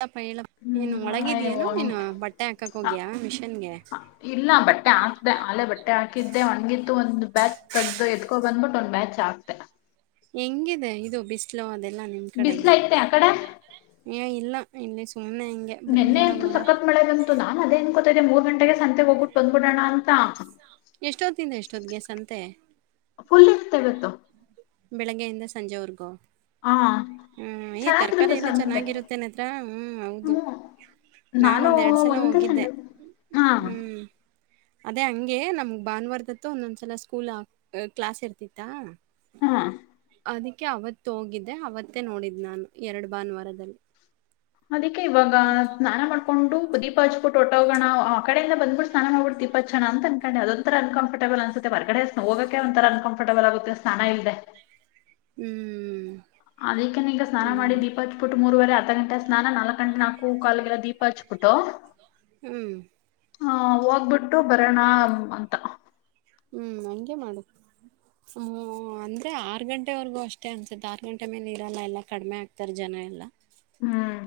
ಹೇಳಪ್ಪ ಹೇಳಪ್ಪ ಏನು ಹ್ಮ್ ನಯ ಒಳಗಿದ್ಯೇನು ನೀನು ಹಗೆ ಬಟ್ಟೆ ಹಾಕಕ್ ಹೋಗ್ಯಾ ಮಿಷನ್ಗೆ ಇಲ್ಲ ಬಟ್ಟೆ ಹಾಕ್ದೆ ಆಲೆ ಬಟ್ಟೆ ಹಾಕಿದ್ದೆ ಒಗಿತ್ತುು ಒಂದ್ ಬ್ಯಾಚ್ ತಗ್ದು ಎ ಬಂದ್ಬಿಟ್ಟು ಒಂದ್ ಮ್ಯಾಚ್ ಆಗ್ತೆ ಹೆಂಗಿದೆ ಇದು ಬಿಸಿಲೋ ಅದೇ ಇಲ್ಲ ನಿಮ್ಮ್ ಬಿಸ್ಲ ಕಡೆಗೆ ಐತೆ ಆ ಇಲ್ಲ ಇಂಗ್ ನೆನ್ನೆಂತು ಸಕ್ಕತ್ ಮಳೆ ಬಂತು ನಾನನ್ ಅದೇ ಅನ್ಕೊತ್ತಿದ್ದೆ ಮೂರು ಗಂಟೆ ಸಂತ ಹೋಗ್ಬಿಟ್ ಬಂದು ಬುಡಣ್ಣ ಅಂತ ಎಷ್ಟೊತ್ತಿಂದ ಎಷ್ಟೊತ್ತಿಗೆ ಸಂತೆ [unintelligible] ಬೆಳಿಗ್ಗೆ ಇಂದ ಸಂಜೆ ವರ್ಗು ಹಾ ಹ್ಮ್ ಏ ತರಕಾರಾರಿ ಚೆನ್ನಾಗಿರುತ್ತೆ ಎಲ್ಲ ಸಂತೆ ಚೆನ್ನಾಗಿರುತ್ತೇ ನೇತ್ರ ಹ್ಮ್ ಹೌದು ಹ್ಮ್ ನಾನು ನಾನೊಂದ್ ಎರಡ್ ಸಲ ಒಂದೇ ಹೋಗಿದ್ದೆ ಸಂಡೆ ಹಾ ಹ್ಮ್ ಅದೇ ಹಂಗೆ ನಮ್ಗ್ ಭಾನುವಾರದತ್ತು ಒಂದೊಂದ್ಸಲ ಸ್ಕೂಲ್ ಆ ಕ್ಲಾಸ್ ಇರ್ತಿತ್ತ ಹಾ ಅದಕ್ಕೆ ಅವತ್ತು ಹೋಗಿದ್ದೆ ಅವತ್ತೇ ನೋಡಿದ್ ನಾನು ಎರಡು ಭಾನುವಾರದಲ್ಲಿ ಅದಕ್ಕೆ ಇವಾಗ ಸ್ನಾನ ಮಾಡ್ಕೊಂಡು ದೀಪ ಹಚ್ಬಿಟ್ಟ ಓಟ ಹೋಗೋಣ ಆ ಕಡೆಯಿಂದ ಬಂದ್ಬಿು ಸ್ನಾನ ಮಾಡ್ಬಿ ದಪ ಹಚ್ಣ ಅನ್ಕೊಂಡೆ ಅದ ಒಂರ ಅನ್ಕಂಫರ್ಟೆಲ್ ಅನ್ಸೆ ಹೊರ್ಗಡೆ ಹೋಗೋಕ ಒಂಥರ ಅನ್ಕಂಫರ್ಟಬಲ್ ಆಗುತ್ತೆ ಸ್ನಾನ ಇಲ್ಲದೆ ಹ್ಮ್ ಅದಕ್ಕನ್ ಈಗ ಸ್ನಾನ ಅದೇ ಮಾಡಿ ಅದೇ ದೀಪ ಹಚಿಬಿಟ್ಟು ಮೂರವರೆ ಅತ್ತು ಗಂಟ ಸ್ನಾನ ನಾಲಕ್ ಗಂಟೆ ಹೂ ಕಾಲಗೆಲ್ಲ ದೀಪ ಹಚ್ಬಿಟ್ಟು ಹ್ಮ್ ಹ ಹೋಗ್ಬಿಟ್ಟು ಬರೋಣ ಅಂತ ಹ್ಮ್ ಹಂಗೆ ಮಾಡುದು ಅಂದ್ರೆ ಆರು ಗಂಟೆವರೆಗೂ ಅಷ್ಟೇ ಅನ್ಸುತ್ತೆ ಆರ್ ಗಂಟೆ ಮೇಲೆ ನೀರೆಲ್ಲ ಎಲ್ಲ ಕಡಿಮೆ ಆಗ್ತಾರ ಜನ ಎಲ್ಲಾ ಹ್ಮ್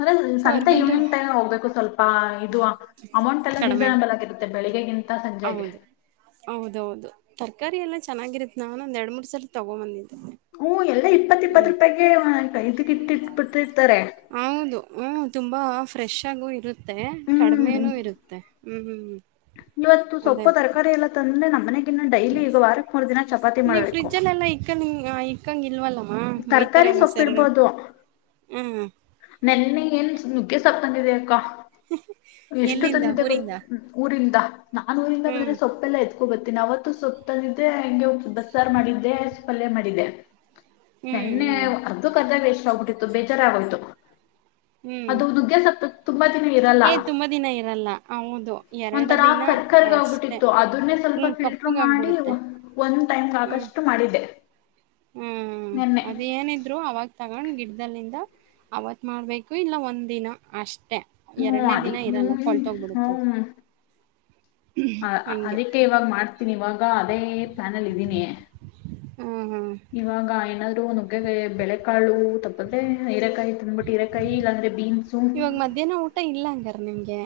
ಅದರ್ ಸಂತೆ ಗಂಟೆ ಇವಿನಿಂಗ್ ಟೈಮ್ ಹೋಗ್ಬೇಕು ಸ್ವಲ್ಪ ಇದು ಅಮೌಂಟ್ ಎಲ್ಲ ಕಡಿಮೆ ರೀಸನೇಬಲ್ ಆಗಿರುತ್ತೆ ಬೆಳಿಗ್ಗಿಂತ ಹೌದು ಹೌದೌದು ತರಕಾರಿ ಎಲ್ಲ ಚನ್ನಾಗಿರತ್ತ ನಾನ ಒಂದ ಎರಡ್ ಮೂರ್ ಸಲ ತಗೊ ಬಂದಿದ್ದಿ ಹ್ಮ ಎಲ್ಲಾ ಇಪ್ಪತ್ ಇಪ್ಪತ್ ರೂಪಾಯಿಗೆ ಇದಕ್ಕಿಟ್ಟಿಟ್ಬಿಟ್ಟಿರ್ತಾರೆ ಫ್ರೆಶಗು ಇರು ಮತ್ತೆ ಕಡಿಮೆನೂ ಇರುತ್ತೆ ಹ್ಮ್ ಹ್ಮ್ ಹ್ಮ್ ಇವತ್ತು ಸೊಪ್ಪು ತರಕಾರಿ ಎಲ್ಲ ತಂದ್ರೆ ನಮ್ಮ್ ಮನೆ ಇನ್ನು ಡೈಲಿ ಈಗ ವಾರಕ್ ಮೂರು ದಿನ ಚಪಾತಿ ಮಾಡ್ಬೇಕು ಕಂಗಿಲ್ವಲ್ಲ ಹಾ ಬಯ್ತಾರೆ ತರಕಾರಿ ನು ಸರರು ಸೊಪ್ಪಿಡ್ಬೋದು ಹ್ಮ ನೆನ್ನೆ ಏನ್ ನುಗ್ಗೆ ಸಾರ್ಕೊಂಡಿದ ಅಕ್ಕ ಎಷ್ಟು ಎಲ್ಲಿಂದ ತಂದಿದ್ದೆ ಗೊ ಊರಿಂದ ಊರಿಂದ ನಾನ್ ಊರಿಂದ ಹ್ಮ್ ಬಂದ್ರೆ ಸೊಪ್ಪೆಲ್ಲ ಎತ್ಕೋ ಬತ್ತೆ ಅವತ್ತು ಸಪ್ತಂದ ಇದೆ ಹೆಂಗೆ ಬಸಾರ್ ಮಾಡಿದ್ದೆ ಪಲ್ಯ ಮಾಡಿದ್ದೆ ಹ್ಮ್ ನೆನ್ನೆ ಹ್ಮ್ ಅದ್ದು ಕದ ವಷ ಬಟ್ಟಿತ್ತು ಬೇಜಾರ್ ಆಗ್ತೋತು ಹ್ಮ್ ಅದುದುಗೆಸತ ತುಂಬ ಇರಲ್ಲ ಏ ತುಂಬ ದಿನ ಇರಲ್ಲ ಹೌದು ಎರಡು ಒಂಥರ ದಿನ ಕರ್ಕರ್ಗ ಅಷ್ಟೆ ಆಗ್ಬಿಟ್ಟಿತ್ತು ಅದನ್ನೇ ಸ್ವಲ್ಪ ಹ್ಮ್ ಫಿಲ್ಟರ್ ಮಾಡಿ ಕಪ್ಪುಗಾಗ್ಬಿಡುತ್ತೆ ಒಂದ್ ಟೈಮ್ ಹ್ಮ್ ಆಗಷ್ಟು ಮಾಡಿದೆ ಹ್ಮ್ ಅದೇಏನಿದ್ರು ಅವಾಗ ತಗೊಂಡ್ ಗಿಡ್ದದಲ್ಲಿಂದ ಅವತ್ ಮಾಡ್ಬೇಕು ಇಲ್ಲ ಒಂದ್ ದಿನ ಅಷ್ಟ ಹ್ಮ ಅದಕ್ಕೆ ಹ್ಮ ಹ ಹಂಗೆ ಅದಕ್ಕೆ ಇವಾಗ್ ಮಾಡ್ತ ಇವಾಗ ಅದೇ ಪ್ಯಾಲ್ನ ಅಲ್ಲಿ ಇದ್ದೀನಿ ಹ್ಮ್ ಹ್ಮ್ ಇವ ಗಾಯನ ನುಗ್ಗೆ ಬೆಳೆ ಕಾಳು ತಪ್ಪದೆ ಹ ಕಾಯಿ ತಂದ್ಬಿಟ್ಟಿರ ಕಾಯಿ ಇಲ್ಲಾಂದ್ರೆ ಬೀನ್ಸು ಇವಾಗ ಮಧ್ಯಾಹ್ನ ಊಟ ಇಲ್ಲ ಹಂಗಾರ ನಿಮ್ಗೆ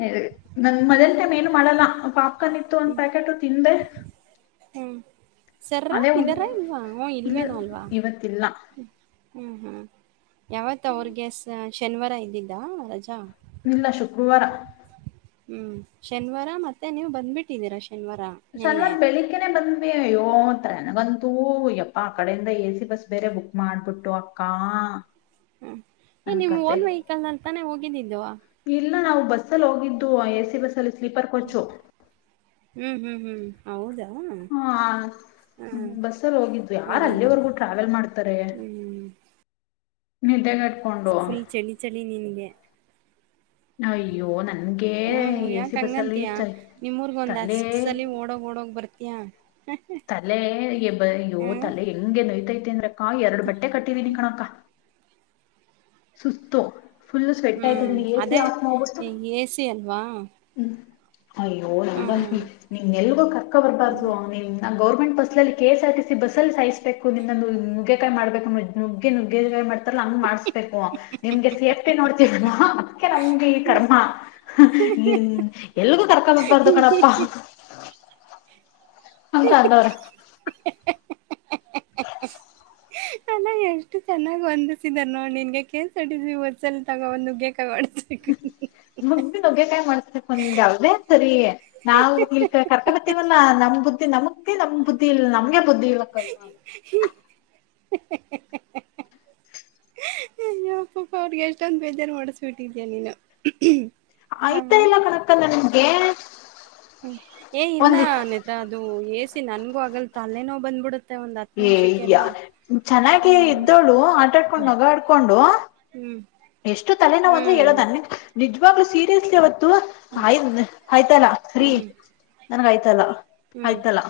ಹ ನನ್ ಮೊದಲ್ ಮೇ ಮಾಡಲ್ಲ ಪಾಪ್ಕಾರ್ನ್ ಇತ್ತು ಒಂದ್ ಪ್ಯಾಕೆಟ್ ತಿಂದೆ ಹ್ಮ್ ಸರ ಅದೇ ಇದ್ದಾರಾ ಇಲ್ವಾ ಹ್ಞೂ ಇ ಇಲ್ವೇನೋ ಅಲ್ವಾ ಇವತ್ತಲ್ಲ ಹ್ಮ್ ಹ್ಮ್ ಯಾವತ್ ಅವ್ರಗೆಸ. ಶನಿವಾರ ಇದ್ದಿಲ್ಲ ರಜಾ. ಇಲ್ಲ ಶುಕ್ರವಾರ. ಹ್ಮ್ ಶನಿವಾರ ಮತ್ತೆ ನೀವು ಬಂದ್ಬಿಟ್ಟಿದ್ದೀರ. ಸನವಾರ ಬೆಳಿಗ್ನೆ ಬಂದ. ಅಯ್ಯೋತ್ರನಗಂತೂ ಯಪ್ಪಾ ಆ ಕಡೆಯಿಂದ ಎ ಸಿ ಬಸ್ ಬೇರೆ ಬುಕ್ ಮಾಡ್ಬಿಟ್ಟು ಅಕ್ಕ. ಹ್ಮ ನನ್ ನಿಮ್ ಕತೆ ಓನ್ ವೆಹಿಕಲ್ ನಲ್ಲಿತಾನೆ ಹೋಗ ನೀಡಿಂದ. ಇಲ್ಲ ನಾವು. ಬಸ್ ಅಲ್ಲಿ ಹೋಗಿದ್ದು ಎ ಸಿ ಬಸ್ ಅಲ್ಲಿ. ಹ್ಮ ಹ್ಮ್ ಹ್ಮ್ ಹ್ಮ್ ಹೌದಾ. ಹ್ಮ್ ಹಾ ಬಸ್ಸಲ್ಲಿ ಹೋಗಿದ್ದು ಯಾರ ಅದೇ ಅದೇ ಅಲ್ಲಿವರೆಗೂ ಟ್ರಾವೆಲ್ ಮಾಡ್ತಾರೆ. ಹ್ಮ್ ನಿದ. ಫುಲ್ ಚಳಿ ಚಳಿ ನಿಿನಗೆ. ಅಯ್ಯೋ ನನ್ಗೆ ಹ್ಮ ಎ ಯಾಕ ಸಿ ಬಸ್ಸಲ್ಲಿ ಹಂಗಂತಯ ನಿಮ್ಮೂರ್ಗ ಒಂದ್ ತಲೆ ಅಷ್ಟ ಸಲ ಓಡೋಗ ಓಡೋಗ ಬರ್ತಯಾ. ತಲೆ ಎ ಬಯ್ಯೋ ತಲೆ ಹೆಂಗೆ ನೋಯ್ತೈತೆ. ಕೇಂದ್ರ ಹ ಎರಡು ಬಟ್ಟೆ ಕಟ್ಟಿವೀಿನಿ ಕಣಕ್ಕ. ಸುಸ್ತ. ಹ್ಮ್ ಅೇ ಎಸಿ ಅಲ್ವಾ. ಹ್ಮ್ ಅಯ್ಯೋ ನಂಗಂತಿ ಹ್ಮ್ ನಿಮ್ ನಲ್ಗೂ ಕರ್ಕ್ಕ ಬರ್ಬಾರ್ದು್ ಅದೇ ನಂಗ ಗೌರ್ವ. ಬಸ್ಲ್ಲಿ K S R TC bus ಅಲ್ಲಿ ಸಾಯಿಸ್ಬೇಕು ನಿಮ ನ ನುಗ್ಗೆಕಾಯಿ ಮಾಡಬೇಕು ನುಗ್ಗೆ ನುಗೆಕಾಯಿ್ತಾರಲ್ಲ್ ಮಾಡ. ಬೇಕು ನಿಮ್ಗೆ ಸೇಫ್ಟಿ ನೋಡ್ತೀವಿ ಅದಕ್ಕೆ ನಮಗೆ ಈ ಕರ್ಮ ನಿನ್ ಎಲ್ಗೂ ಕರ್ಕಬೇಕಬಾರ್ದು ಕಣಪ್ಪಾ. ಡ. ಹ ಚಂದವ್ರ. ಅಲ್ಲ [unintelligible] ಎಷ್ಟು ಚೆನ್ನಾಗ್ ಒಂದಿಸಿದಾರ ನೋ ನಿನ್ಗೆ ಕೇಸಡಿದ್ವಿ ಒ್ಲ ತಗೊ ಒಂದುಗೆ. ಮುಗ್ದಿ ನಗ್ಗೆಕಾಯ್ ಮಾಡ್ಸ್ಬೇಕು ನಿಮ್ಗೆ ಅದೇ ಸರಿ ನಾವು ಇ ಕರ್ತಗತಿವಲ್ಲ ನಮ್ ಬುದ್ಧಿ ನಮ. ನಮ್ ಬುದಿ ಇ ನಮಗೆ. ಬುದ್ದಳಕ್ಕ ಎಲ್ಲ. ಯ ಅಪ್ಪಪ್ಪ ಅವ್ರಿಗೆ ಎಷ್ಟೊಂದು ಬೇಜಾರು ಮಾಡಿಸ್ಬಿಟ್ಟಿದೀಯ ನೀನು. ಆಯ್ತಾ ಹಾ ಇಲ್ಲ ಕನಕಂದ ನನ್ಗೆ. ಹ್ಮ್. ಏ ಇಲ್ಲ ಒಂದ್ ಅನತ್ರಾ ಅದು ಎಷ್ಟ. ನನ್ಗೂಗಲ್ ಅಲ್ಲ ನವು ಬಂದ್ಬಿಡತ್. ಏಯ ಚೆನ್ನಾಗಿ ಹ್ಮ್ ಇದ್ದವಳು ಆಟಾಡ್ಕೊಂಡ್ ನಗಾ ಆಡ್ಕೊಂಡು. ಹ್ಮ್ ಎಷ್ಟು ತಲೆನೊವ ಅಂದ್ರೆ ಹ್ಮ್ ಹೇಳೋದು ನನ್ ನಿ್. ಇವಾಗಲ ಸೀರಿಯಸ್ಲಿ ಅವತ್ತು. ಆಯ್ತಿ ಆಯ್ತಿಲ್ಲ ರಿ ಹ್ಮ್ ನನ್ಗ ಆಯ್ತಿಲ್ಲ ಹ್ಮ್ ಆಯ್ತಿಲ್ಲ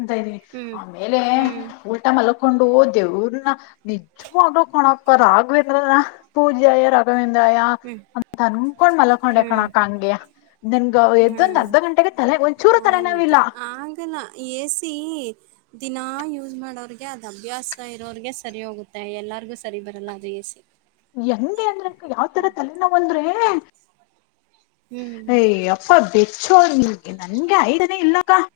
ಎಂತ ಇದ್ದೀವಿ ಹ್ಮ್ ಆಮೇಲೆ ಹ್ಮ್ ಉಲ್ಟ ಮಲಗು. ಮಕೊಂಡು ದೇವ್ರನ ನಿಜವಾಗ್ಲೂ ಕಣಕ ರಾಗ್ವೇಂದ್ರನ. ಪೂಜೆಯ ರಾಘವೇಂದ್ರ ಮ. ಅಯ್ ಅಂತ ಅನ್ಕೊಂಡ್ ಮಲಕೊಂಡೆ ಹ್ಮ್ ಕಣಕಂಗೆ ನನ್ಗ ಹ್ಮ್ ಎದ್ದೊಂದ್ ಅರ್ಧ ಹ್ಮ್ ಗಂಟೆಗೆ ತಲೆ ಒಂಚೂರು ಅದೇ ಮತ್ತೆ ತಲೆನೋವಿಲ್ಲ. ಆಗಲ್ಲ ಎ ಸಿ ಅದ್ ಅಭ್ಯಾಸ ಇರೋರ್ಗೆ ಸರಿ ಹೋಗುತ್ತೆ ಎಲ್ಲಾರ್ಗೂ ಸರಿ ಬರಲ್ಲ ಅದು ಎಸಿ. ಹೆಂಗೆ ಅಂದ್ರೆ. ಯಾವ್ ತರ ತಲೆನೋವು ಅಂದ್ರೆ. ಹ್ಮ್ ಏ ಅಪ್ಪ ಬಿಚ್ಚೋಳ ನಿಂಗೆ ನನ್ಗೆ ಐಡ್ಯಾನೇ ಇಲ್ಲ ಕಾ [unintelligible]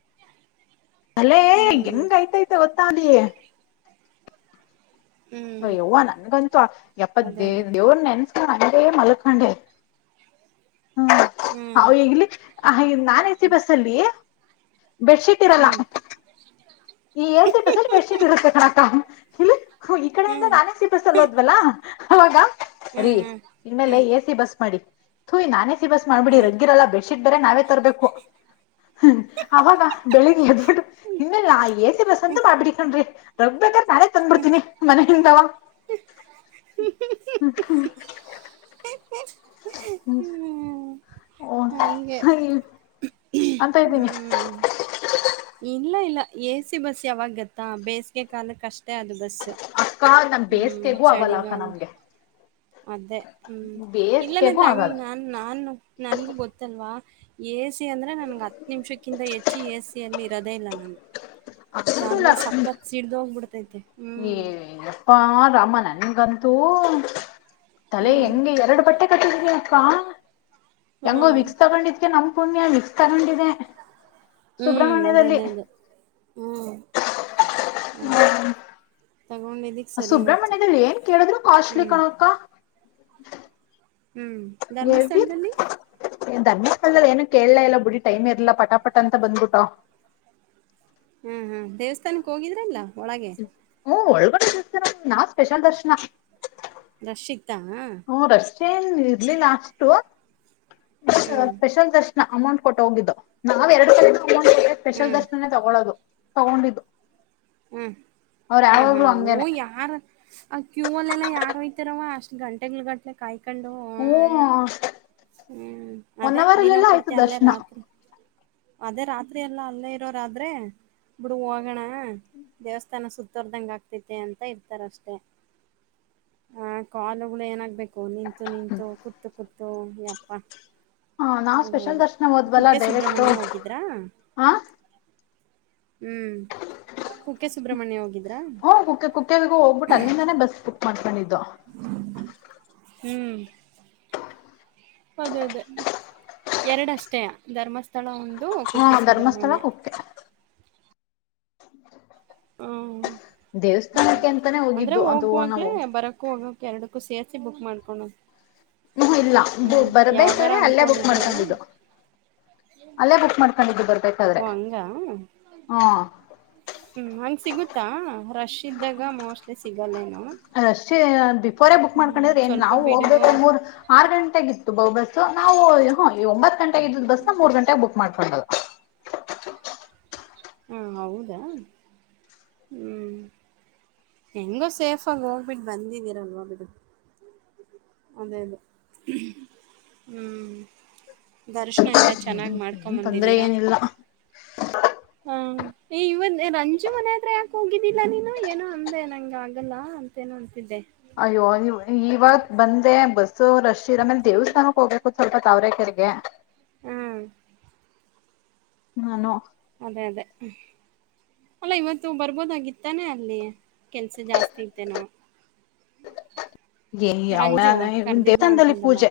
ತಲೆ ಹ್ಮ್ ಹೆಂಗ್ಯ್ತಐತ್ತಇತ್ತ ಗೊ ತಾನ ಅ ಹ್ಮ್ ಎವ್ವಾ ನನ್ಗಂತು ಎಪ್ಪತ್ ಅದೇ ಅದೇ ದೇವರ್ ನೆನ್ ನೆನಸ್ಕೊಡೇ ಮಲಕ್ಕಂಡ [unintelligible] ಹ್ಮ ಹ ಹ್ಮ್ ಈಗ್ಲಿ ನಾನ್ ಎಸಿ ಬಸ್ ಅಲ್ಲಿ ಬೆಡ್ ಶೀಟ್ ಇರಲ್ಲ ಹ್ಮ್ ಈ ಎಸಿ ಬಸ್ಸಲ್ಲಿ ಬೆಡ ಸಿಟ್ ಇರುತ್ತೆ ಅಕ್ಕಾ ಹ್ಮು ಓ ಈ ಕಡೆಯಿಂದ ಹ್ಮ್ ನಾನ್ ಎ ಸಿ ಬಸ್ ಅಲ್ಲಿ ಹೋದ್ವಲ್ಲಾ ಅವಾಗ ರೀ ಹ್ಮ್ ಹ್ಮ್ ಇನ್ಮೇಲೆ ಹ್ಮ್ ಎ ಸಿ ಬಸ್ ಮಾಡಿ ಓ ನಾನ ಎಸಿ [unintelligible] ಬಸ್ ಮಾಡ್ಬಿಡಿ ಹ್ಮ್ ರಗ್ಗಿರಲ್ಲ ಬೆಡ್ ಶೀಟ್ ಬೇರೆ ನಾವೇ ತರಬೇಕು ಅವಾಗ ಬೆಳಿಗ್ ಎದ್ಬಿಟ್ಟು ಇನ್ನೆಲ್ಲ ಆಯ ಎಸಿ ಬಸ್ಸಂತು [unintelligible] [unintelligible] ನಾನೇ ತಂದ್ಬಿಡ್ತೀನಿ ಮನೆಯಿಂದಾವ. ಹ್ಮ ಹ್ಮು [unintelligible] ಹ್ಮ್ ಓ ಹಂಗೆ ಹಾಗ ಅಂತ ಇದ್ದೀನಿ ಹ್ಮ್ ಇಲ್ಲ ಇಲ್ಲ ಎ ಸಿ ಬಸ್ ಯಾವಾಗ ಗೊತ್ತಾ ಬೇಸಿಗೆ ಕಾಲಕ್ಕೆ ಅಷ್ಟೇ ಅದು ಬಸ್ ದ ಅಕ್ಕ ನಮ್ [unintelligible] ಹ್ಮ್ ಬೇಸಿಗೆಗೂ ಆಗಲ್ಲ ಅಕ್ಕ ಚಳಿಗಾಲ ನಮ್ಗೆ ಅದೇ ಹ್ಮ್ ಇಲ್ಲನ ಬೇಸಿಗೆಗೂ ಹಂಗ ಆಗಲ್ಲ ನಾನ್ ನಾನು ನನ್ಗೂ ಗೊತ್ತಲ್ವಾ [unintelligible] [inaudible] ಆಗದಿಲ್ಲ ಅಲ್ಲೇ ಸಕ್ಕತ್ ಸಿಡ್ದ ಹೋಗ್ಬಿಡ್ತೈತೆ ಏ ಯಪ್ಪ ರಾಮ ನನ್ಗಂತೂ ತಲೆ ಹ್ಮ್. ಹೆಂಗೆ ಎರಡು ಬಟ್ಟೆ ಕಟ್ಟಿದಿನಿ [unintelligible] ಹೆಂಗೋ ಹ್ಮ್. ವಿಕ್ಸ್ ತಗೊಂಡಿದ್ಕ ನಮ್ ಪುಣ್ಯ ವಿಕ್ಸ್ ತಗೊಂಡಿದೆ. ಹ್ಮ್ ಸುಬ್ರಹ್ಮಣ್ಯದಲ್ಲಿ ಅದೇನೆ ಅದೇ ಅದೇ ಹ್ಮ್ ಅದೇ ತಗೊಂಡಿದ್ದಿಕ್ ಸರಿ ಹೋಯ್ತು. ಸುಬ್ರಹ್ಮಣ್ಯದಲ್ಲಿ ಏನ್ ಕೇಳಿದ್ರು ಕಾರ್ಟ್ಲಿ ಹ್ಮ್. ಕಣ್ಣಪ್ಪ. [unintelligible] ಹ್ಮ್ ಧರ್ಮಸ್ಥಳದಲ್ಲಿ ಧನ್ಯ ಕಳ್ಳಲ್ಲಿ ಏನು ಕೇಳಲ ಎಲ್ಲ ಬಿಡಿ ಟೈಮ್ ಇರ್ಲ ಪಟಾಪಟ ಅಂತ ಬಂದ್ಬಿಟ್ಟ ಹ್ಮ ಹ್ಮ್ ದೇವಸ್ಥಾನಕ್ಕೆ ಹೋಗಿದ್ರಲ್ಲ. ಒಳಗೆ ಹ್ಮ್ ಒಳಗಡ್. ನಾ ಸ್ಪೆಷಲ್ ದರ್ಶನ. ರಶಿಕ್ ಹಾ. ಹ್ಮ್ ರಶ್ ಏನ್ ಇರ್ಲಿಲ್ಲ ಅಷ್ಟು ಹ್ಮ್. ಸ್ಪೆಷಲ್ ದರ್ಶನ್. ಅಮೌಂಟ್ ಕೊಟ್ಟ ಹೋಗಿದ್ದು ನಾವ್ ಎರಡು ಸಾವಿರ. ಸ್ಪೆಷಲ್ ಹ್ಮ್. ದರ್ಶನನೇ ತಗೊಳ್ಳೋದು. ತಗೊಂಡಿದ್ದು ಹೂ ಅವ್ರು ಹೂ ಹೂ ಯಾವಾಗ್ಲೂ ಓ ಹಂಗೇನೆ ಯಾರ ಆ ಕ್ಯೂಲ್ಲ ಎಲ್ಲ ಯಾರ್ ಹೋಯ್ತಾರವ ಅಷ್ಟ ಗಂಟೆ ಗಂಟ್ಲೆ ಕಾಯ ಕೊಂಡು ಹೂ ಹ್ಮ್ ಒನ್ ಅದೇ ಅವರ್ ಅಲ್ಲೆಲ್ಲ ಆಯ್ತು ದಿನಪೂರ್ತಿ ಅಲ್ಲೇ ದರ್ಶನ ರಾತ್ರಿ ಅದೇ ರಾತ್ರಿ ಎಲ್ಲಾ ಅಲ್ಲೇ ಇರೋರಾದ್ರೆ ಬುಡು ಹೋಗಣ ದೇವಸ್ಥಾನ ಸುತ್ತೋರ್ದಂಗ ಆಗ್ತತೆ ಅಂತ ಇರ್ತಾರ ಅಷ್ಟೆ ಆ ಕಾಲುಗಳು ಏನಾಗ್ಬೇಕು. ನಿಂತು ನಿಂತು ಕೂತು ಕೂತು ಯಪ್ಪ ಹ ನಾವ್ ಅದೇ ಸ್ಪೆಷಲ್ ಅದೇ ದರ್ಶನ ಹೋದ್ವಲ್ಲ ಕುಕ್ಕೆ ಡೈರೆಕ್ಟ್ ಸುಬ್ರ್ಮಣ್ಯ ಹೋಗಿದ್ರಾ. ಹ ಹ್ಮ್ ಕುಕ್ಕೆ ಸುಬ್ರ್ಮಣ್ಯ ಹೋಗಿದ್. ಹುಂ ಕುಕ್ಕೆ ಕುಕ್ಕೆಗು ಹೋಗ್ಬಿಟ್ಟ ಅಲ್ಲಿಂದಾನೆ ಬಸ್ ಬುಕ್ ಮಾಡ್. [unintelligible] ದ. ಹೂ ಅದೇ ಅದೇ ಎರಡ ಅಷ್ಟೇ ಧರ್ಮಸ್ಥಳ ಒಂದ್ ಹಾ ಧರ್ಮಸ್ಥಳಕ್ಕೆ ಕುಕ್ಕೆ ಸುಬ್ರಮಣ್ಯ ಹ ದೇವಸ್ಥಾನಕ್ಕೆ ಎಂತಾನೇ ಹೋಗಿದ್ದು ಅದು ಹೋಗುವಾಗ್ಲೇ ನಾವು ಬರಕ್ಕೂ ಹೋಗಕ್ ಎರಡಕ್ಕೂ ಸೇರ್ಸಿ ಬುಕ್ ಮಾಡ್ಕೋಣ ಹೂ ಇಲ್ಲ ಬರ್ಬೇಕ್ರೆ ಅಲ್ಲೇ ಬುಕ್ ಅನ್ಕೊಂಡಿದ್ರೇನು ಮಾಡ್ಕೊಂಡಿದ್ದು ಅಲ್ಲೇ ಬುಕ್ ಮಾಡ್ಕೊಂಡಿದ್ದು ಬರ್ ಬರಬೇಕಾದರೆ ಓ ಹಂಗ ಹೂ ಹಂಗೆ ಸಿಗುತ್ತಾ ರಶ್ ಇದ್ದಾಗ ಮೋಸ್ಟ್ಲಿ ಸಿಗಲ್ಲೇನು ಅದಷ್ಟೇ ಬಿಫೋರೆೇ ಬುಕ್ ಹ್ಮ್ ಮಾಡ್ಕೊಂಡಿದ್ರೆ ಏನ್ ಸ್ವಲ್ಪ ನಾವು ಬಿಡುವ ಹೋಗ್ಬೇಕ ಮೂರ್ ಆರು ಗಂಟೆಗಿತ್ತು ಾ ಬಸ್ಸ ನಾವು ಹ ಈ ಒಂಬತ್ತು ಗಂಟೆಗೆ ಇದ್ದ ಬಸ್ ನ ಮೂರ್ ಗಂಟೆಗೆ ಬುಕ್ ಮಾಡ್ಕೊಂಡದು ಚಾ ಹಾ ಹೌದಾ ಹೂ ಹೆಂಗೋ ಸೇಫ ಆಗಿ ಹೋಗ್ಬಿಟ್ಟು ಬಂದಿದ್ದೀರಲ್ವ ಬಿಟ್ಟ ಅದೇ ಅದೇ ಹ್ಮ್ ದರ್ಶನ ಎಲ್ಲ ಚೆನ್ನಾಗಿ್ ಏನ್ ತೊಂದ್ರೆ ಮಾಡ್ಕೊಬಂದಿದ್ದೀರಾ ಏನಿಲ್ಲ ಹಾ ಇವ ರಂಜು ಮನೆತ್ರ್ರೆ ಯಾಕೆ ಹೋಗಿದ್ದಿಲ್ಲಾ ನೀನು ಏನೋ ಅಂದೆ ನಂಗ ಆಗಲ್ಲ ಅಂತೇನು ಅಂತಿದ್ದೆ ಅಯ್ಯೋ ನೀ ಇವತ್ ಬಂದೆ ಬಸ್ ಸೊ ರಶ್ ಇರ ಆಮೇಲೆ ದೇವಸ್ಥಾನಕ್ಕೆ ಹೋಗ್ಬೇಕು ಸ್ವಲ್ಪ ತಾವರೆ ಕೆರೆಗೆ ಹ್ಮ್ ನಾನೋ ಅದೇ ಅದೇ ಅಲ್ಲ ಇವತ್ತು ಬರ್ಬೋದಾಗಿಿತ್ತಾನೆ ಅಲ್ಲಿ ಕೆಲ್ಸ ಜಾಸ್ತಿ ಇತೆೇನೋ ಏ ಯ ದೇವಸ್ಥಾನದಲ್ಲಿ ಅಂತಂದಲ್ಲ ಪೂಜೆ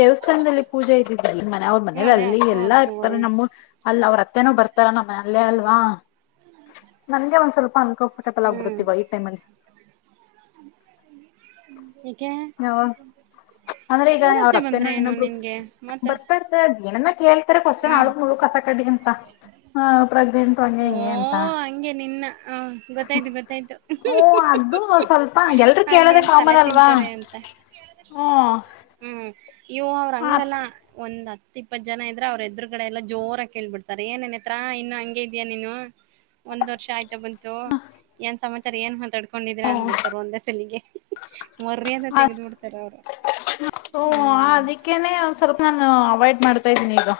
ದೇವಸ್ಥಾನದಲ್ಲಿ ಪೂಜೆ ಇದಿದ್ಿ ನ್ ಮನೆ ಅವ್ರ ಹ್ಮ ಅದೇ ಮನೇಲಿಲ್ಲಿ ಹತ್ತು ಎಲ್ಲಾ ಇರ್ತಾರೆ ಹತ್ತುವರೆ ನಮ್ಮ ಅಲ್ಲ ಅವ್ರ ಅತ್ತೆನೂ ಬರ್ತಾರ ನಮ್ಮ ಅಲ್ಲೇ ಅಲ್ವಾ [inaudible] ನಂಗೆ ಒಂದ್ ಸ್ವಲ್ಪ ಅನ್ಕೋ ಹ್ಮ್ [unintelligible] ಟೈಮ್ ಅಲ್ಲಿ [inaudible] ಕೆ ಅಂದ್ರೆ ಈಗ ಅವ ತ್ತ ಅವ್ರ ಬಂದ ಅತ್ತೆನೋ ಇನ್ನೊಬ್ರು ಬರ್ತಾ ಇರ್ತಾರೆ ಹ ಕಶನ್ ಅಳು ಹ್ಮ್ ಮುಳು ಕಸ ಕಡೆಗಿಂತ ಪ್ರಗ್ನೆಂಟ್ ಓ ಹಂಗೆ ನಿನ್ನ ಹ ಗೊತ್ತಾಯ್ತು ಗೊತ್ತಾಯ್ತು ಹೂ ಅದು ಸ್ವಲ್ಪ ಎಲ್ರೂ ಕೇಳೋದೆ ಅವಗೇನ್ ತಲೆ ಕಾಮನ್ ಅಲ್ವಾ ತಿಂತಾರೆ ಅಂತ ಹ್ಮ್ ಹೂ ಆಯಾ ಅವ್ರ ಹಂಗಲ್ಲ ಆತ್ ಒಂದ್ತ್ ಇಪ್ಪತ್ ಜನ ಇದ್ರೆ ಅವ್ರ ಎದ್ರುಗಡೆ ಎಲ್ಲ ಜೋರ ಕೇಳ್ಬಡ್ತ ಏನೇ ನೇತ್ರ ಇನ್ನು ಹಂಗೆ ಇದ್ದೀಯ ನೀನು [inaudible] ಒಂದ್ ವರ್ಷ ಆಯ್ತು ಬಂತು ಏನ್ ಸಮ [unintelligible] ಕೊಂಡಿದ್ರೆ ಅಂದ್ಬಿಡ್ತಾರ ಒಂದೆ ಸಲಿಗೆ ಮರ್ಯಾದೆ ಹಾ ತೆಗೆದ್ಬಿಡ್ತಾರ ಅವರು [inaudible] ಹ್ಮ್ ಅದಕ್ಕೇನೆ ಒಂದು ಸ್ವಲ್ಪ ನಾನು ಅವಾಯ್ಡ್ ಮಾಡ್ತಾ ಇದ್ದೀನಿ ಈಗ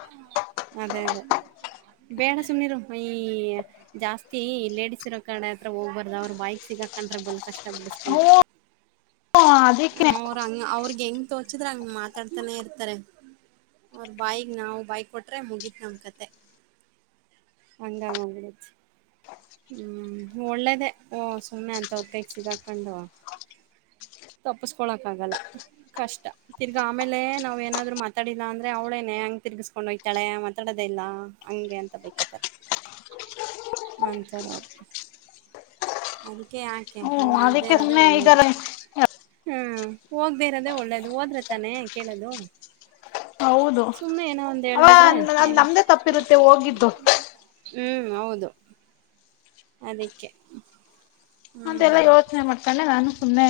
ಅದೇ ಅದೇ ಬೇಡ ಸುಮ್ಮಿರು ಈ ಜಾಸ್ತಿ ಲೇಡಿಸ್ ಇರೋ ಕಡೆ ಹತ್ರ ಹೋಗ್ಬಾರ್ದ ಅವರು ಬಾಯಿಗೆ ಸಿಗಕಂಡ್ರೆ ಬಲ್ ಕಷ್ಟ ಹ್ಮ [unintelligible] ಅದಕ್ಕೆ ಅವ್ರಂಗ ಅವ್ರಗ್ ಹೆಂಗ್ ತೋ ತೊಚ್ಚಿದ್ರ ಹಂಗ ಮಾತಾಡ್ತಾನೆ ಇರ್ತಾರೆ ಅವ್ರ ಬಾಯಿಗೆ ನಾವು ಬಾಯಿ ಕೊಟ್ರೆ ಮುಗೀತ್ ನಮ್ ಕತೆ ಹಂಗಂಗೋಗ್ಬಿಡತ್ ಹ್ಮ್ ಒಳ್ಳೇದ ಓ ಸುಮ್ಮನೆ ಅಂತ ಅವ್ರ ಕೈಗ್ ಸಿಗಾಕೊಂಡು ತಪ್ಪಸ್ಕೊಳಕ್ ಆಗಲ್ಲ ಕಷ್ಟ ತಿರ್ಗ ಆಮೇಲೆ ನಾವ್ ಏನಾದ್ರು ಮಾತಾಡಿಲ್ಲ ಅಂದ್ರೆ ಅವ್ಳೇನೆ ಹಂಗ ತಿರ್ಗಿಸಕೊಂಡೋಗ್ತಾಳೆ ಮಾತಾಡೋದೇ ಇಲ್ಲ ಹಂಗೆ ಅಂತ ಬೈಕತ್ತರೆ ಅಂತೋರು ಅವರು ಅದಕ್ಕೆ ಹ್ಮ್ ಹಂಗ್ ಮಾಡ್ದೇ ಅದಕ್ಕೆ ಇರೋದೆೇ ಸುಮ್ನೆ ಈಗ ಒಳ್ಳೇದು [inaudible] ಹ್ಮ್ ಹೋಗ್ದೇ ಇರೋದೇ ಒಳ್ಳೇದು ಹೋದ್ರ ತಾನೆ ಕೇಳದು ಹೌದು [inaudible] ಅವ ಅದು ಹೆಂಗ್ ನಮ್ದೇ ತಪ್ಪಿರುತ್ತೆ ಹೋಗಿದ್ದು ಹ್ಮ್ ಹೌದು ಅದಿಕ್ಕೆ ಅದೆಲ್ಲ ಯೋಚನೆ ಮಾಡ್ಕೊಂಡೆ ನಾನು ಸುಮ್ನೆ